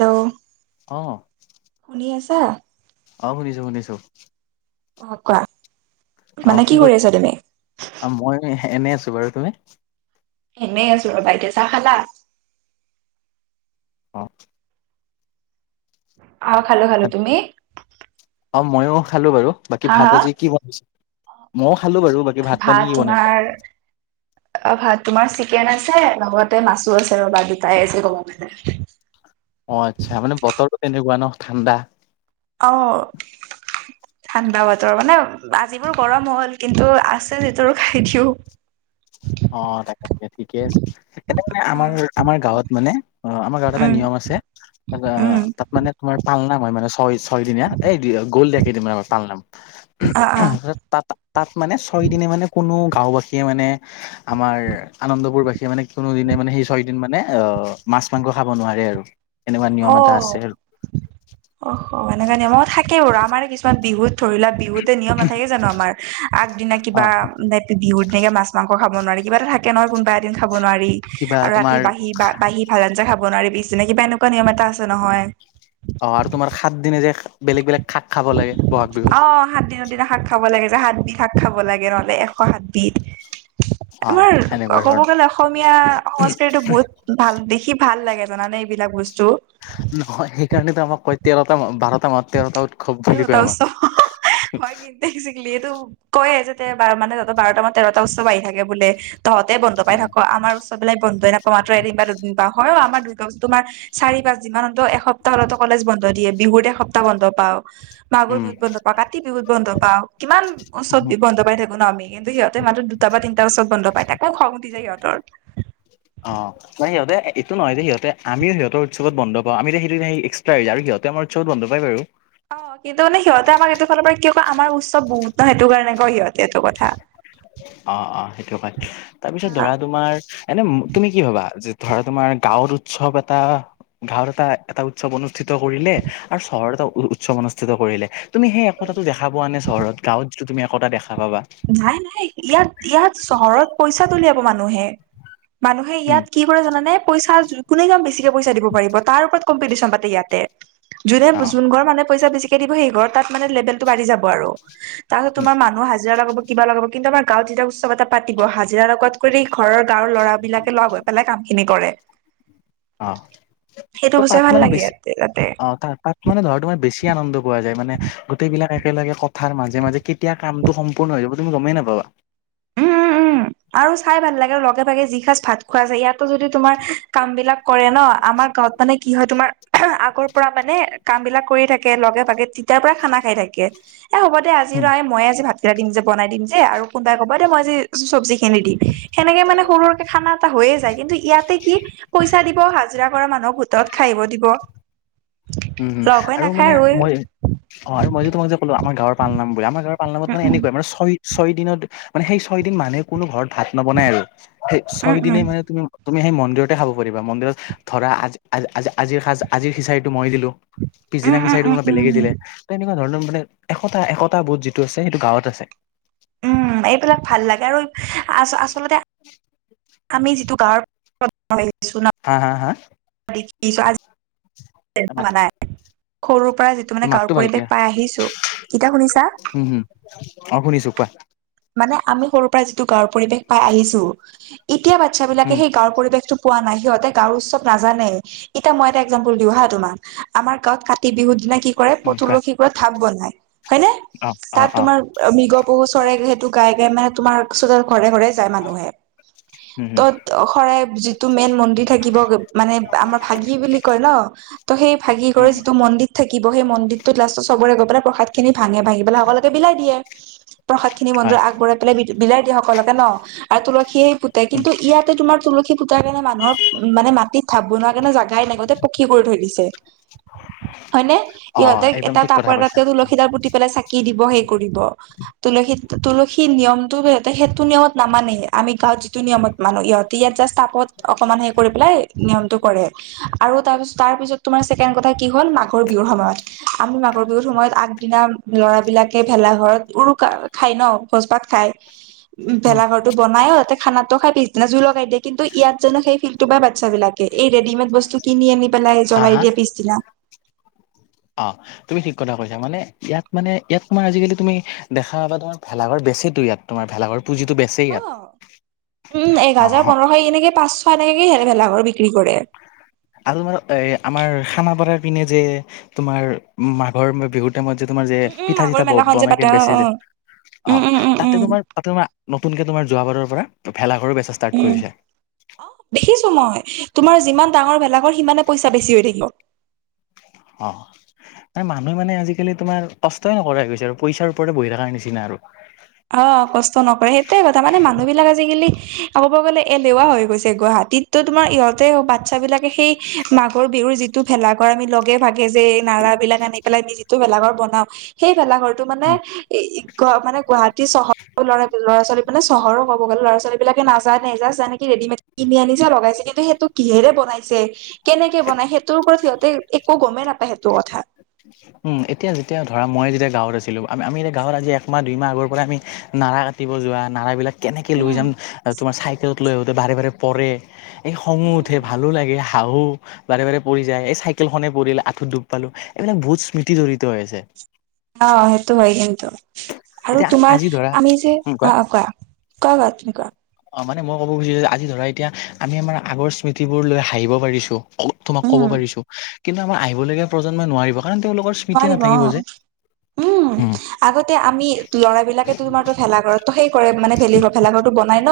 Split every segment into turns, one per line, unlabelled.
Hello!
অ'।
শুনি আছা?
অ', শুনিছোঁ, শুনিছোঁ।
অ', কোৱা। মানে
অ', কি কৰি,
আছা তুমি
মই এনে, এনে আছোঁ বাৰু তুমি?
এনেই আছোঁ ৰ'বা এতিয়া। চাহ খালা?
অ'।
আও, খালোঁ, খালোঁ তুমি?
অ', মইও খালোঁ বাৰু, বাকী
হা
ভাত
হা
আজি কি বনাইছে? মইও খালোঁ বাৰু বা
ভাত তোমাৰ অ', ভাত তোমাৰ চিকেন আছে, লগতে মাছো আছে ৰ'বা দুটাই আছে ক'ব গলে।
অ', আচ্ছা মানে বতৰটো তেনেকুৱা নহ ঠাণ্ডা!
অ'। ঠাণ্ডা বতৰ, মানে আজি বৰ গৰম নহ'ল কিন্তু আছে যিহেতু আৰু খাই দিওঁ।
অ', তাকে, তাকে ঠিকে আছে। এনে
অ
আমাৰ, আমাৰ গাঁৱত মানে আ-আমাৰ গাঁৱত এটা
উম
নিয়ম আছে তাত আ,
উম
তাত মানে তোমাৰ পালনাম হয়, মানে ছয়- ছয়দিনীয়া। এই দি [unintelligible] গ'ল দে কেইদিনমানৰ আগত পালনাম।
অ
তাত, তাত মানে ছয়দিনে মানে কোনো গাঁওবাসীয়ে মানে আমাৰ আনন্দপুৰ বাসীয়ে মানে কোনোদিনে মানে সেই ছয় দিন মানে অ, মাছ, মাংস খাব নোৱাৰে আৰু এনেকুৱা নিয়ম এটা
অ'।
আছে আৰু
অ, স এনেকুৱা নিয়মো থাকেও আমাৰে কিছুমান বিহুত ধৰি লোৱা বিহুত নিয়ম নাথাকে জানো আমাৰ আগদিনা
অ
কিবা বিহুত তেনেকে মাছ, মাংস খাব নোৱাৰি কিবা এটা থাকে নহয়। কোনোবা এদিন খাব নোৱাৰি
কিবা
আৰু ৰাতি
তোমাৰ
বাঢ়ি বা বাঢ়ি ভাল আঞ্জা খাব নোৱাৰি। পিছদিনা কিবা এনেকুৱা নিয়ম এটা আছে নহয়।
অ, আৰু তোমাৰ সাত দিনে যে বেলেগ, বেলেগ শাক খাব লাগে বহাগ বিহুত।
অ, হাত দিনত। দিনা শাক খাব লাগে যে সাতবিধ শাক খাব লাগে নহ'লে এশ সাতবিধ
অ
আমাৰ
সেনেকুৱা
ক'ব
ধৰণৰ
গলে অসমীয়া সংস্কৃতিটো বহুত ভাল দেখি ভাল লাগে জানানে এইবিলাক বস্তু।
নহয় সেইকাৰণেতো আমাক কয় তেৰটা, বাৰটা মাহ তেৰটা উ সব বুলি কয় আমাক।
একজেকলি এইটো কয়ে যে মানে বাৰটা মাহত তেৰটা উৎসৱ আহি থাকে বোলে। তহঁতে বন্ধ পাই থাক আমাৰ উৎসবিলাক বন্ধই নাপাও মাত্ৰ এদিন বা দুদিন বা হয়ও আমাৰ দুৰ্গা পুজা তোমাৰ চাৰি পাঁচদিনমানতো এসপ্তাহ হলেতো কলেজ বন্ধ দিয়ে বিহুত এসপ্তাহ বন্ধ পাও। মাঘৰ
উম
বিহুত বন্ধ পাওঁ, কাতি বিহুত বন্ধ পাওঁ, কিমান ওচৰত বন্ধ পাই থাকো ন আমি। কিন্তু সিহঁতে মাহটোত দুটা বা তিনিটা ওচত বন্ধ পায় তাকো খং উঠি যায় সিহঁতৰ।
অ'। ন, সিহঁতে এইটো নহয় যে সিহঁতে আমিও সিহঁতৰ উৎসৱত বন্ধ পাওঁ আমি সেইটো এক্সট্ৰা হৈ যায় আৰু সিহঁতে আমাৰ উৎসৱত বন্ধ পাই বাৰু।
অ, কিন্তু মানে সিহঁতে আমাক এইটো ফালৰ পৰা কিয় কয় আমাৰ উৎসৱ বহুত ন সেইটো কাৰণে কয় সিহঁতে এইটো কথা
অ', অ', সেইটো কথা তাৰপিছত
অ
ধৰা তোমাৰ এনে তুমি কি ভবা যে ধৰা তোমাৰ গাঁৱৰ উৎসৱ এটা গাঁৱত এটা এটা উৎসৱ অনুষ্ঠিত কৰিলে আৰু চহৰত এটা উৎসৱ অনুষ্ঠিত কৰিলে তুমি সেই একতাটো দেখা পোৱা নে চহৰত গাঁৱত যিটো তুমি একতা দেখা পাবা।
নাই, নাই ইয়াত ইয়াত চহৰত পইচা তোলে [unintelligible] মানুহে। মানুহে
উম
ইয়াত কি কৰে জানানে? পইচা কোনে কিমান বেছিকে পইচা দিব পাৰিব তাৰ ওপৰত কম্পিটিশ্যন পাতে ইয়াতে যোনে,
অ
যোন ঘৰ মানে পইচা বেছিকে দিব সেই ঘৰ তাত মানে লেবেলটো বাঢ়ি যাব আৰু। তাৰপাছত
উম
তোমাৰ মানুহ হাজিৰা লগাব কিবা লগাব কিন্তু আমাৰ গাঁৱত যেতিয়া উৎসৱ এটা পাতিব হাজিৰা লগ কৰি ঘৰৰ গাঁৱৰ ল'ৰা বিলাকে লগ হৈ পেলাই কাম খিনি কৰে।
অ,
সেইটো বস্তু
ত-তাত
ভাল
মানে
লাগে
বেছি
ইয়াতে তাতে।
অ, তাত-তাত মানে ধৰা তোমাৰ বেছি আনন্দ পোৱা যায় মানে গোটেই বিলাক একেলগে ক তাৰ মাজে, মাজে কেতিয়া কামটো সম্পূৰ্ণ হৈ যাব তুমি গমেই নাপাবা।
উম, উম, উম, আৰু চাই ভাল লাগে, লগে ভাগে যি সাঁজ ভাত খোৱা যায় ইয়াতো যদি তোমাৰ কাম বিলাক কৰে ন, আমাৰ গাঁৱত মানে কি হয় তোমাৰ আগৰ পৰা মানে কাম বিলাক কৰি থাকে লগে ভাগে তেতিয়াৰ পৰাই খানা খাই থাকে। এ, হ'ব দে
উম
আজিলে মইয়ে আজি ভাতকেইটা দিম যে বনাই দিম যে আৰু কোনোবাই ক দে মই যে চব্জি খিনি দিম সেনেকে মানে সৰু, সৰুকে খানা এটা হৈয়ে যায়। কিন্তু ইয়াতে কি পইচা দিব হাজিৰা কৰা মানুহক [unintelligible] খাইব দিব।
উম, উম,
লগ হৈ
আৰু
নাখায়
মানে মই অ, আৰু মই যে তোমাক যে কলো আমৰ গাঁৱৰ পাল নাম বুলি আমাৰ গাঁৱৰ পাল নামত মানে এনেকুৱাই [unintelligible] ছয় দিনত মানে সেই ছয়দিন মানুহে কোনো ঘৰত ভাত নবনায় আৰু সেই
উম উম
ছয়
উম
দিনে মানে তুমি তুমি সেই মন্দিৰতে খাব পাৰিবা মন্দিৰত ধৰা আজি আজিৰ, আজিৰ খিচাৰিটো মই দিলো।
উম
পিছদিনা
উম
খিচাৰিটো
উম
কোনোবা
উম
বেলেগে
উম
দিলে ত এনেকুৱা ধৰণৰ মানে একতা, একতা বোৰ যিটো আছে সেইটো গাঁৱত আছে।
উম, এইবিলাক ভাল লাগে আৰু আ-আচলতে আমি যিটো গাঁৱৰ [unintelligible]
হা- হা- হা?
[inaudible] [unintelligible] নাই। সৰুৰ পৰা যিটো মানে
মাততো
গাঁৱৰ
ভালকে
পৰিৱেশ পাই আহিছোঁ। এতিয়া শুনিছা?
উম হম অ', শুনিছোঁ কোৱা।
মানে আমি সৰুৰ পৰা যিটো গাঁৱৰ পৰিৱেশ পাই আহিছোঁ, এতিয়া বাটচ্ছাবিলাকে
উম
সেই গাঁৱৰ পৰিৱেশটো পোৱা নাই সিহঁতে গাঁও উৎসৱ নাজানে, এতিয়া মই এটা একজাম্পল দিওঁ হা, তোমাক আমাৰ গাঁৱত কা কাতি বিহুৰ দিনা কি কৰে,
উম কোৱা
তুলসিৰ তলত ধাপ বনাই হয়নে?
অ অ
তাত
অ
তোমাৰ মৃগপহু চৰে, সেইটো গাই, গাই মানে তোমাৰ ওচৰৰ ঘৰে, ঘৰে যায় মানুহ।
উম হম
ত'ত শৰাই যিটো মেইন মন্দিৰ থাকিব, মানে আমাৰ ভাগি বুলি কয় ন! ত' সেই ভাগি
উম
কৰে যিটো মন্দিত থাকিব সেই মন্দিৰ ত'ত লাষ্টত চবৰে গৈ পেলাই প্ৰসাদখিনি ভাঙে, ভাঙিপেলাই সকলোকে বিলাই দিয়ে। প্ৰসাদ খিনি
হয়
মন্দিৰত আগবঢ়াই পেলাই বিলাই দিয়ে সকলোকে ন, আৰু তুলসিয়েই পুতে কিন্তু ইয়াতে তোমাৰ তুলসী পুতাৰ কাৰণে মানুহৰ মানে মাটিত ধাপ বনোৱাৰ কাৰণে জাগাই নাই গতে পকী কৰি থৈ দিছে। হয়নে?
অ
ইহঁতে
একদম
এটা
ঠিক কথা
টাবৰ তাতে
কৈছা
তুলসী দাল পুতি পেলাই চাকি কি দিব সেই কৰিব তুলসী তুলসী নিয়মটো সিহঁতে সেইটো নিয়মত নামানেই, আমি গাঁৱত যিটো নিয়মত মানো। ইহতি ইয়াত জাষ্ট টাবত অকমান হেৰি কৰি পেলাই নিয়মটো কৰে। আৰু তাৰপিছ- তাৰপিছত তোমাৰ ছেকেণ্ড কথা কি হ'ল মাঘৰ বিহুৰ সময়ত আমি মাঘৰ বিহুুৰ সময়ত আগদিনা ল'ৰাবিলাকে ভেলা ঘৰত উৰুকা খাই ন, ভোজ ভাত খাই উম, ভেলাঘৰটো বনাইও সিহঁতে খানাটো খাই পিছদিনা জুই লগাই দিয়ে, কিন্তু ইয়াত জানো সেই ফিল্ডটো পায় বাচ্ছাবিলাকে কে ৰেডিমেড বস্তু কিনি আনি পেলাই
হা
জ্বলাই
হা
দিয়ে পিছদিনা।
অ'। তুমি ঠিক কথা কৈছা, মানে ইয়াত মানে ইয়াত তোমাৰ আজিকালি তুমি দেখা পাবা তোমাৰ ভেলাঘৰ বেছিতো ইয়াত। তোমাৰ ভেলাঘৰ পুজিটো বে
অ', উম, এক হাজাৰ পোন্ধৰশ এনেকে পাঁচশ এনেকে ভেলাঘৰ বিক্ৰী কৰে।
আৰু মানে এ, আমাৰ খানাপাৰাৰ পিনে যে তোমাৰ মাঘৰ বিহুত যে তোমাৰ যে
উম উম
পিঠা
মাঘৰ
চিঠা
মেলাখন যে পাতে
বনাই
অ
বেচে
অ
যে,
উম
অ',
উম উম
তাতে
উম
তোমাৰ তাতে তোমাৰ নতুনকে তোমাৰ যোৱা বাৰৰ পৰা ভেলাঘৰ বেচা ষ্টাৰ্ট কৰিছে।
অ', দেখিছোঁ মই। তোমাৰ যিমান ডাঙৰ ভেলাঘৰ সিমানে পইচা বেছি হৈ থাকিব।
অ'। মানুহে মানে আজিকালি তোমাৰ কষ্টই নকৰাই হৈ গৈছে, আৰু পইচাৰ ওপৰতে বহি থাকাৰ নিচিনা আৰু।
অ', কষ্ট নকৰে সেইটোৱে কথা মানে মানুহবিলাক আজিকালি ক'ব গ'লে এলেহুৱা হৈ গৈছে। গুৱাহাটীত ত' তোমাৰ ইহঁতে বাচ্ছাবিলাকে সেই মাঘৰ বিহুৰ যিটো ভেলা ঘৰ আমি লগে ভাগে যে এই নাৰাবিলাক আনি পেলাই আমি যিটো ভেলাঘৰ বনাওঁ, সেই ভেলাঘৰ এইটো মানে, এই গু মানে গুৱাহাটীৰ চহৰৰ ল'ৰা ছোৱালী মানে চহৰৰ ক'ব গ'লে ল'ৰাছোৱালীবিলাকে নাজানেই। জাষ্ট যেনেকে ৰেডিমেড কিনি আনিছে লগাইছে কিন্তু সেইটো কিহেৰে বনাইছে, কেনেকে বনাই সেইটোৰ ওপৰত সিহঁতে একো গমেই নাপায় সেইটো কথা।
উম, এতিয়া যেতিয়া ধৰা মই যেতিয়া গাঁৱত আছিলোঁ, আমি যেতিয়া গাঁৱত আজি একমাহ দুই মাহ আগৰ পৰাই আমি নাৰা কাটিব যোৱা, নাৰাবিলাক কেনেকে লৈ
উম
যাম, তোমাৰ চাইকেলত লৈ আহোঁতে বাৰে, বাৰে পৰে। এই খঙো উঠে
উম
ভালো লাগে হাহোঁ বাৰে, বাৰে পৰি যায়। এই চাইকেলখনেই পৰিল, আঁঠুত দুখ পালোঁ। এইবিলাক বহুত স্মৃতি জড়িত হৈ আছে।
অ', সেইটো হয়, কিন্তু আৰু
এতিয়া আজি
তোমাৰ
ধৰা
আমি যে
উম, কোৱা
অ', অ', কোৱা? [inaudible]
অ', মানে মই ক'ব খুজিছোঁ যে আজি ধৰা এতিয়া আমি আমাৰ আগৰ স্মৃতিবোৰ লৈ হাঁহিব পাৰিছোঁ [unintelligible] তোমাক ক'ব
উম
পাৰিছোঁ, কিন্তু আমাৰ আহিবলগীয়া প্ৰজন্মই নোৱাৰিব কাৰণ তেওঁলোকৰ স্মৃতিয়ে
নোৱাৰিব
নাথাকিব
অ',
যে
উম, আগতে আমি ল'ৰাবিলাকে তোমাৰ ভেলাঘৰত ত' সেই কৰে মানে ভেলিঘৰ, ভেলাঘৰটো বনাই ন,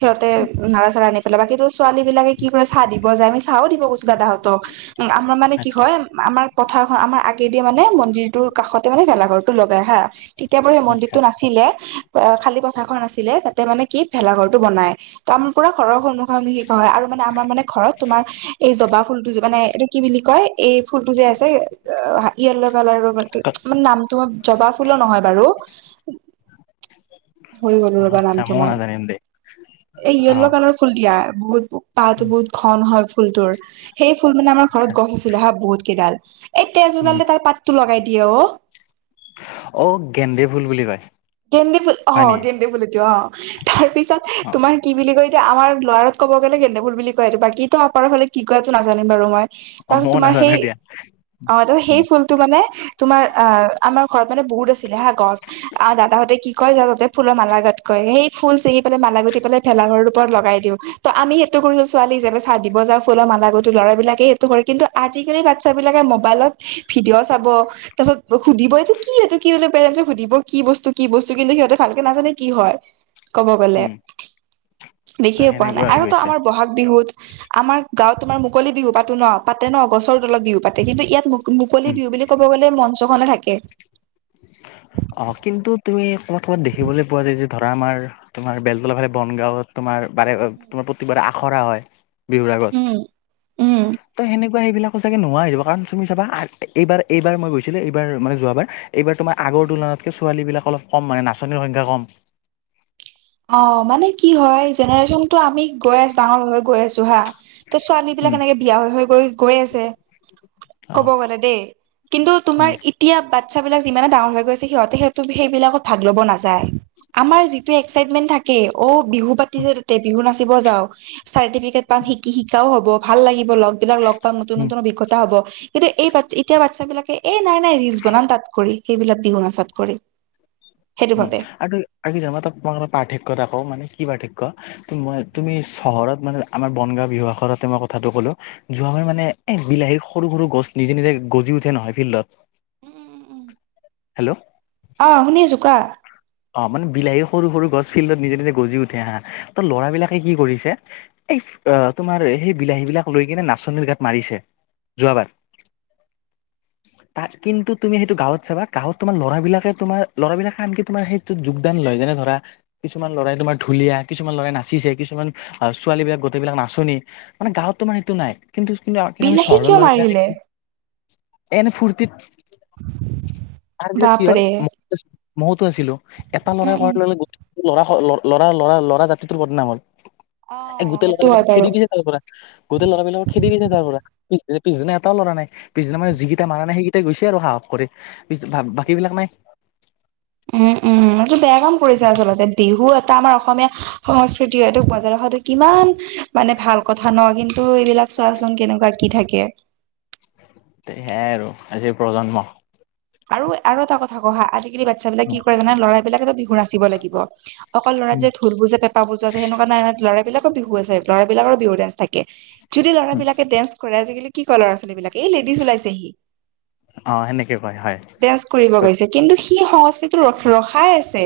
সিহঁতে নাৰা চাৰা আনি পেলাই, বাকীটো ছো ছোৱালী বিলাকে কি কৰে চাহ দিব যায় আমি চাহও দিব গৈছো দাদাহঁতক। আমাৰ মানে কি
আচ্ছা
হয় আমাৰ পথাৰখন আমাৰ আগেদিয়ে মানে মন্দিৰটোৰ কাষতে মানে ভেলাঘৰটো লগাই হা। তেতিয়া বাৰু সেই
আচ্ছা
মন্দিৰটো নাছিলে। অ' খালী পথাৰ খন আছিলে তাতে মানে কি ভেলা ঘৰটো বনাই ত' আমাৰ পুৰা ঘৰৰ সন্মুখ ত' মিহিক হয় আৰু মানে আমাৰ মানে ঘৰত তোমাৰ এই জবা ফুলটো মানে এইটো কি বুলি কয়? এই ফুলটো যে আছে, য়েল্ল' কালাৰৰ [unintelligible] মানে নামটো জবাফুলো নহয় বাৰু। হৰি গ'লো ৰবা
আচ্ছা
নামটো মই,
নাজানিম দেই
এই য়ল্ল'
অ',
কালাৰ ফুল দিয়া। বহুত পাতবোৰ বহুত ঘন হয় ফুলটোৰ। সেই ফুল মানে আমাৰ ঘৰত
আচ্ছা
গছ আছিলে হা, বহুত কেইডাল। এই তেজ
উম,
ওলালে তাৰ পাতটো লগাই দিয়ে অ।
অ' গেন্দে ফুল বুলি কয়।
গেন্দে ফুল
হয়
অ',
নেকি?
গেন্দে ফুল এইটো অ'। তাৰ পিছত
অ',
তোমাৰ কি বুলি কয়, এতিয়া আমাৰ লৱাৰত ক'ব গ'লে গেন্দে ফুল বুলি কয় এইটো। বাকীতো আপাৰৰ ফালে কি কয় এইটো নাজানিম বাৰু মই।
অ',
তাৰপিছত
ময়ো
তোমাৰ সেই
নাজানো দিয়া
অ' সেই
উম,
ফুলটো মানে তোমাৰ, আ-আমাৰ ঘৰত মানে বহুত আছিলে হা, গছ। আৰু দাদাহঁতে কি কয়, যা তহঁতে ফুলৰ মালা গাঁঠ কয়। সেই ফুল চিঙি পেলাই মালা গাঁঠি পেলাই ভেলাঘৰৰ ওপৰত লগাই দিওঁ। ত' আমি সেইটো কৰোঁ, ছোৱালী হিচাপে চাহ দিব যাওঁ, ফুলৰ মালা গঁঠু, ল'ৰাবিলাকে সেইটো কৰে। কিন্তু আজিকালি [unintelligible] বিলাকে মোবাইলত ভিডিঅ' চাব। তাৰ পাছত সুধিব, এইটো কি, এইটো কি, বুলি পেৰেন্টছক সুধিব কি বস্তু, কি বস্তু, কিন্তু সিহঁতে ভালকে নাজানে কি হয়। ক'ব গ'লে।
উম, ত'
দেখিয়ে পোৱা নাই।
সেনেকুৱা হৈ
আৰুতো
গৈছে
আমাৰ ব'হাগ বিহুত। আমাৰ গাঁওত তোমাৰ মুকলি বিহু পাতো ন, পাতে ন, গছৰ তলত বিহু পাতে। কিন্তু ইয়াত মুকলি
উম।
বিহু বুলি ক'ব গ'লে মঞ্চখনে থাকে।
[inaudible] অ', কিন্তু তুমি ক'বাত ক'বাত দেখিবলৈ পোৱা যায় যে ধৰা, আমাৰ তোমাৰ বেলতলা ফালে বনগাঁৱত তোমাৰ মানে তোমাৰ প্ৰতিবাৰে আখৰা হয় বিহুৰ আগত।
উম উম।
ত' সেনেকুৱা সেইবিলাকো চাগে নোহোৱা হৈ যাব। কাৰণ তুমি চাবা, এইবাৰ এইবাৰ মই গৈছিলো এইবাৰ মানে যোৱাবাৰ এইবাৰ তোমাৰ আগৰ তুলনাতকৈ ছোৱালীবিলাক অলপ কম, মানে নাচনীৰ সংখ্যা কম।
অ', মানে কি হয়, জেনেৰেশ্যনটো আমি গৈ আছোঁ, ডাঙৰ হৈ গৈ আছোঁ, হা। ত'
উম,
ছোৱালীবিলাক এনেকে বিয়া হৈ হৈ গৈ আছে। ক'ব
অ',
গ'লে দেই। কিন্তু তোমাৰ
উম,
এতিয়া বাচ্ছাবিলাক যিমানে ডাঙৰ হৈ গৈ আছে, সিহঁতে সেইটো সেইবিলাকত ভাগ ল'ব নাযায়। আমাৰ যিটো এক্সাইটমেণ্ট থাকে, অ' বিহু পাতিছে তাতে, বিহু নাচিব যাওঁ চাৰ্টিফিকেট পাম, শিকি-শিকাও হ'ব, ভাল লাগিব লগবিলাক লগ পাম, নতুন
উম,
নতুন অভিজ্ঞতা হ'ব। কিন্তু এই, এতিয়া বাচ্ছাবিলাকে, এ নাই নাই ৰিলচ বনাম তাত কৰি, সেইবিলাক বিহু নাচাত কৰি। সেইটো
উম।
ভাবে
আৰু তই [unintelligible] পাৰ্থক্য এটা কওঁ মানে কি পাৰ্থক্য মই
উম
তুমি চহৰত মানে আমাৰ বনগাঁও বিহু আখৰাতে মই কথাটো ক'লো। যোৱাবাৰ
উম
মানে এ বিলাহীৰ সৰু সৰু গছ নিজে নিজে গজি উঠে নহয় ফিল্ডত।
উম, উম, উম।
হেল্ল'।
অ', শুনি আছোঁ, কোৱা।
অ', মানে বিলাহী সৰু সৰু গছ ফিল্ডত নিজে নিজে গজি উঠে হা, ত' ল'ৰাবিলাকে কি কৰিছে এই তোমাৰ সেই বিলাহীবিলাক লৈ কিনে নাচনীৰ গাত মাৰিছে। যোৱাবাৰ।
[inaudible]
তাত কিন্তু তুমি সেইটো গাঁৱত চাবা, গাঁৱত তোমাৰ লৰাবিলাকে তোমাৰ ল'ৰাবিলাকে আনকি তোমাৰ সেই যোগদান লয়, যেনে ধৰা কিছুমান ল'ৰাই তোমাৰ ঢুলীয়া, কিছুমান ল'ৰাই নাচিছে, কিছুমান ছোৱালীবিলাক গোটেইবিলাক নাচনী। মানে গাঁৱতটো মানে এইটো নাই। কিন্তু, কিন্তু, কিন্তু আমি
বিলাহী
চহৰৰ
কিয় মাৰিলে
ল'ৰাবিলকে এনে ফুৰ্তিত, তাৰপিছত কি হ'ল!
বাপৰে
ম [unintelligible] ময়তো আছিলো এটা ল'ৰাই
উম উম
কৰাৰ লগে, লগে গোটেইটো ল'ৰা, ল'ৰা, ল'ৰা, ল'ৰা, জাতিটোৰ বদনাম হয়।
অ
এ, গোটেই
সেইটো হয়
ল'ৰাবিলাকক
বাৰু
খেদি দিলে তাৰপৰা, গোটেই ল'ৰাবিলাকক খেদি দিলে তাৰ পৰা। পিছদিনা, পিছদিনা এটাও ল'ৰা নাই। পিছদিনা মানে যিকেইটা মাৰা নাই সেইকেইটা গৈছে আৰু সাহস কৰি। [unintelligible] বাকীবিলাক নাই।
উম, উম। এইটো বেয়া কাম কৰিছে, আচলতে বিহু এটা আমাৰ অসমীয়া সংস্কৃতি হয়, এইটোক বজাই ৰখাটো কিমান মানে ভাল কথা ন' কিন্তু এইবিলাক চোৱাচোন কেনেকুৱা কি থাকে।
সেয়াই আৰু আজিৰ প্ৰজন্ম।
আৰু, আৰু এটা কথা কওঁ হা' আজিকালি বাচ্ছাবিলাকে কি কৰে জানা ল'ৰা বিলাকেতো বিহু নাচিব লাগিব। অকল ল'ৰা যে ঢোল বুজে পেপা বুজোৱা আছে সেনেকুৱা নাই, ল'ৰাবলিলাকৰ বিহু আছে ল'ৰাবিলাকৰো বিহু ডেন্স থাকে। যদি ল'ৰাবিলাকে ডেন্স কৰে আজিকালি কি কয় ল'ৰা ছোৱালীবিলাকে এই লেডিজ ওলাইছেহি।
অ', সেনেক কয় হয়।
ডেন্স কৰিব
ঠিক
গৈছে, কিন্তু সি সংস্কৃতিটো ৰ-ৰখাই আছে।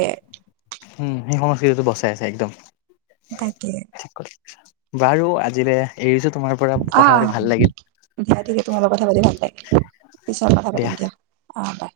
উম, সি সংস্কৃতিটো বচাই আছে একদম।
তাকে।
বাৰু আজিলে এৰিছোঁ তোমাৰ পৰা কথা
আহ,
পাতি ভাল লাগিল
দিয়া ঠিকে তোমাৰ লগত কথা পাতি ভাল লাগিল, পিছত কথা পাতিম দিয়া। অ', বাই।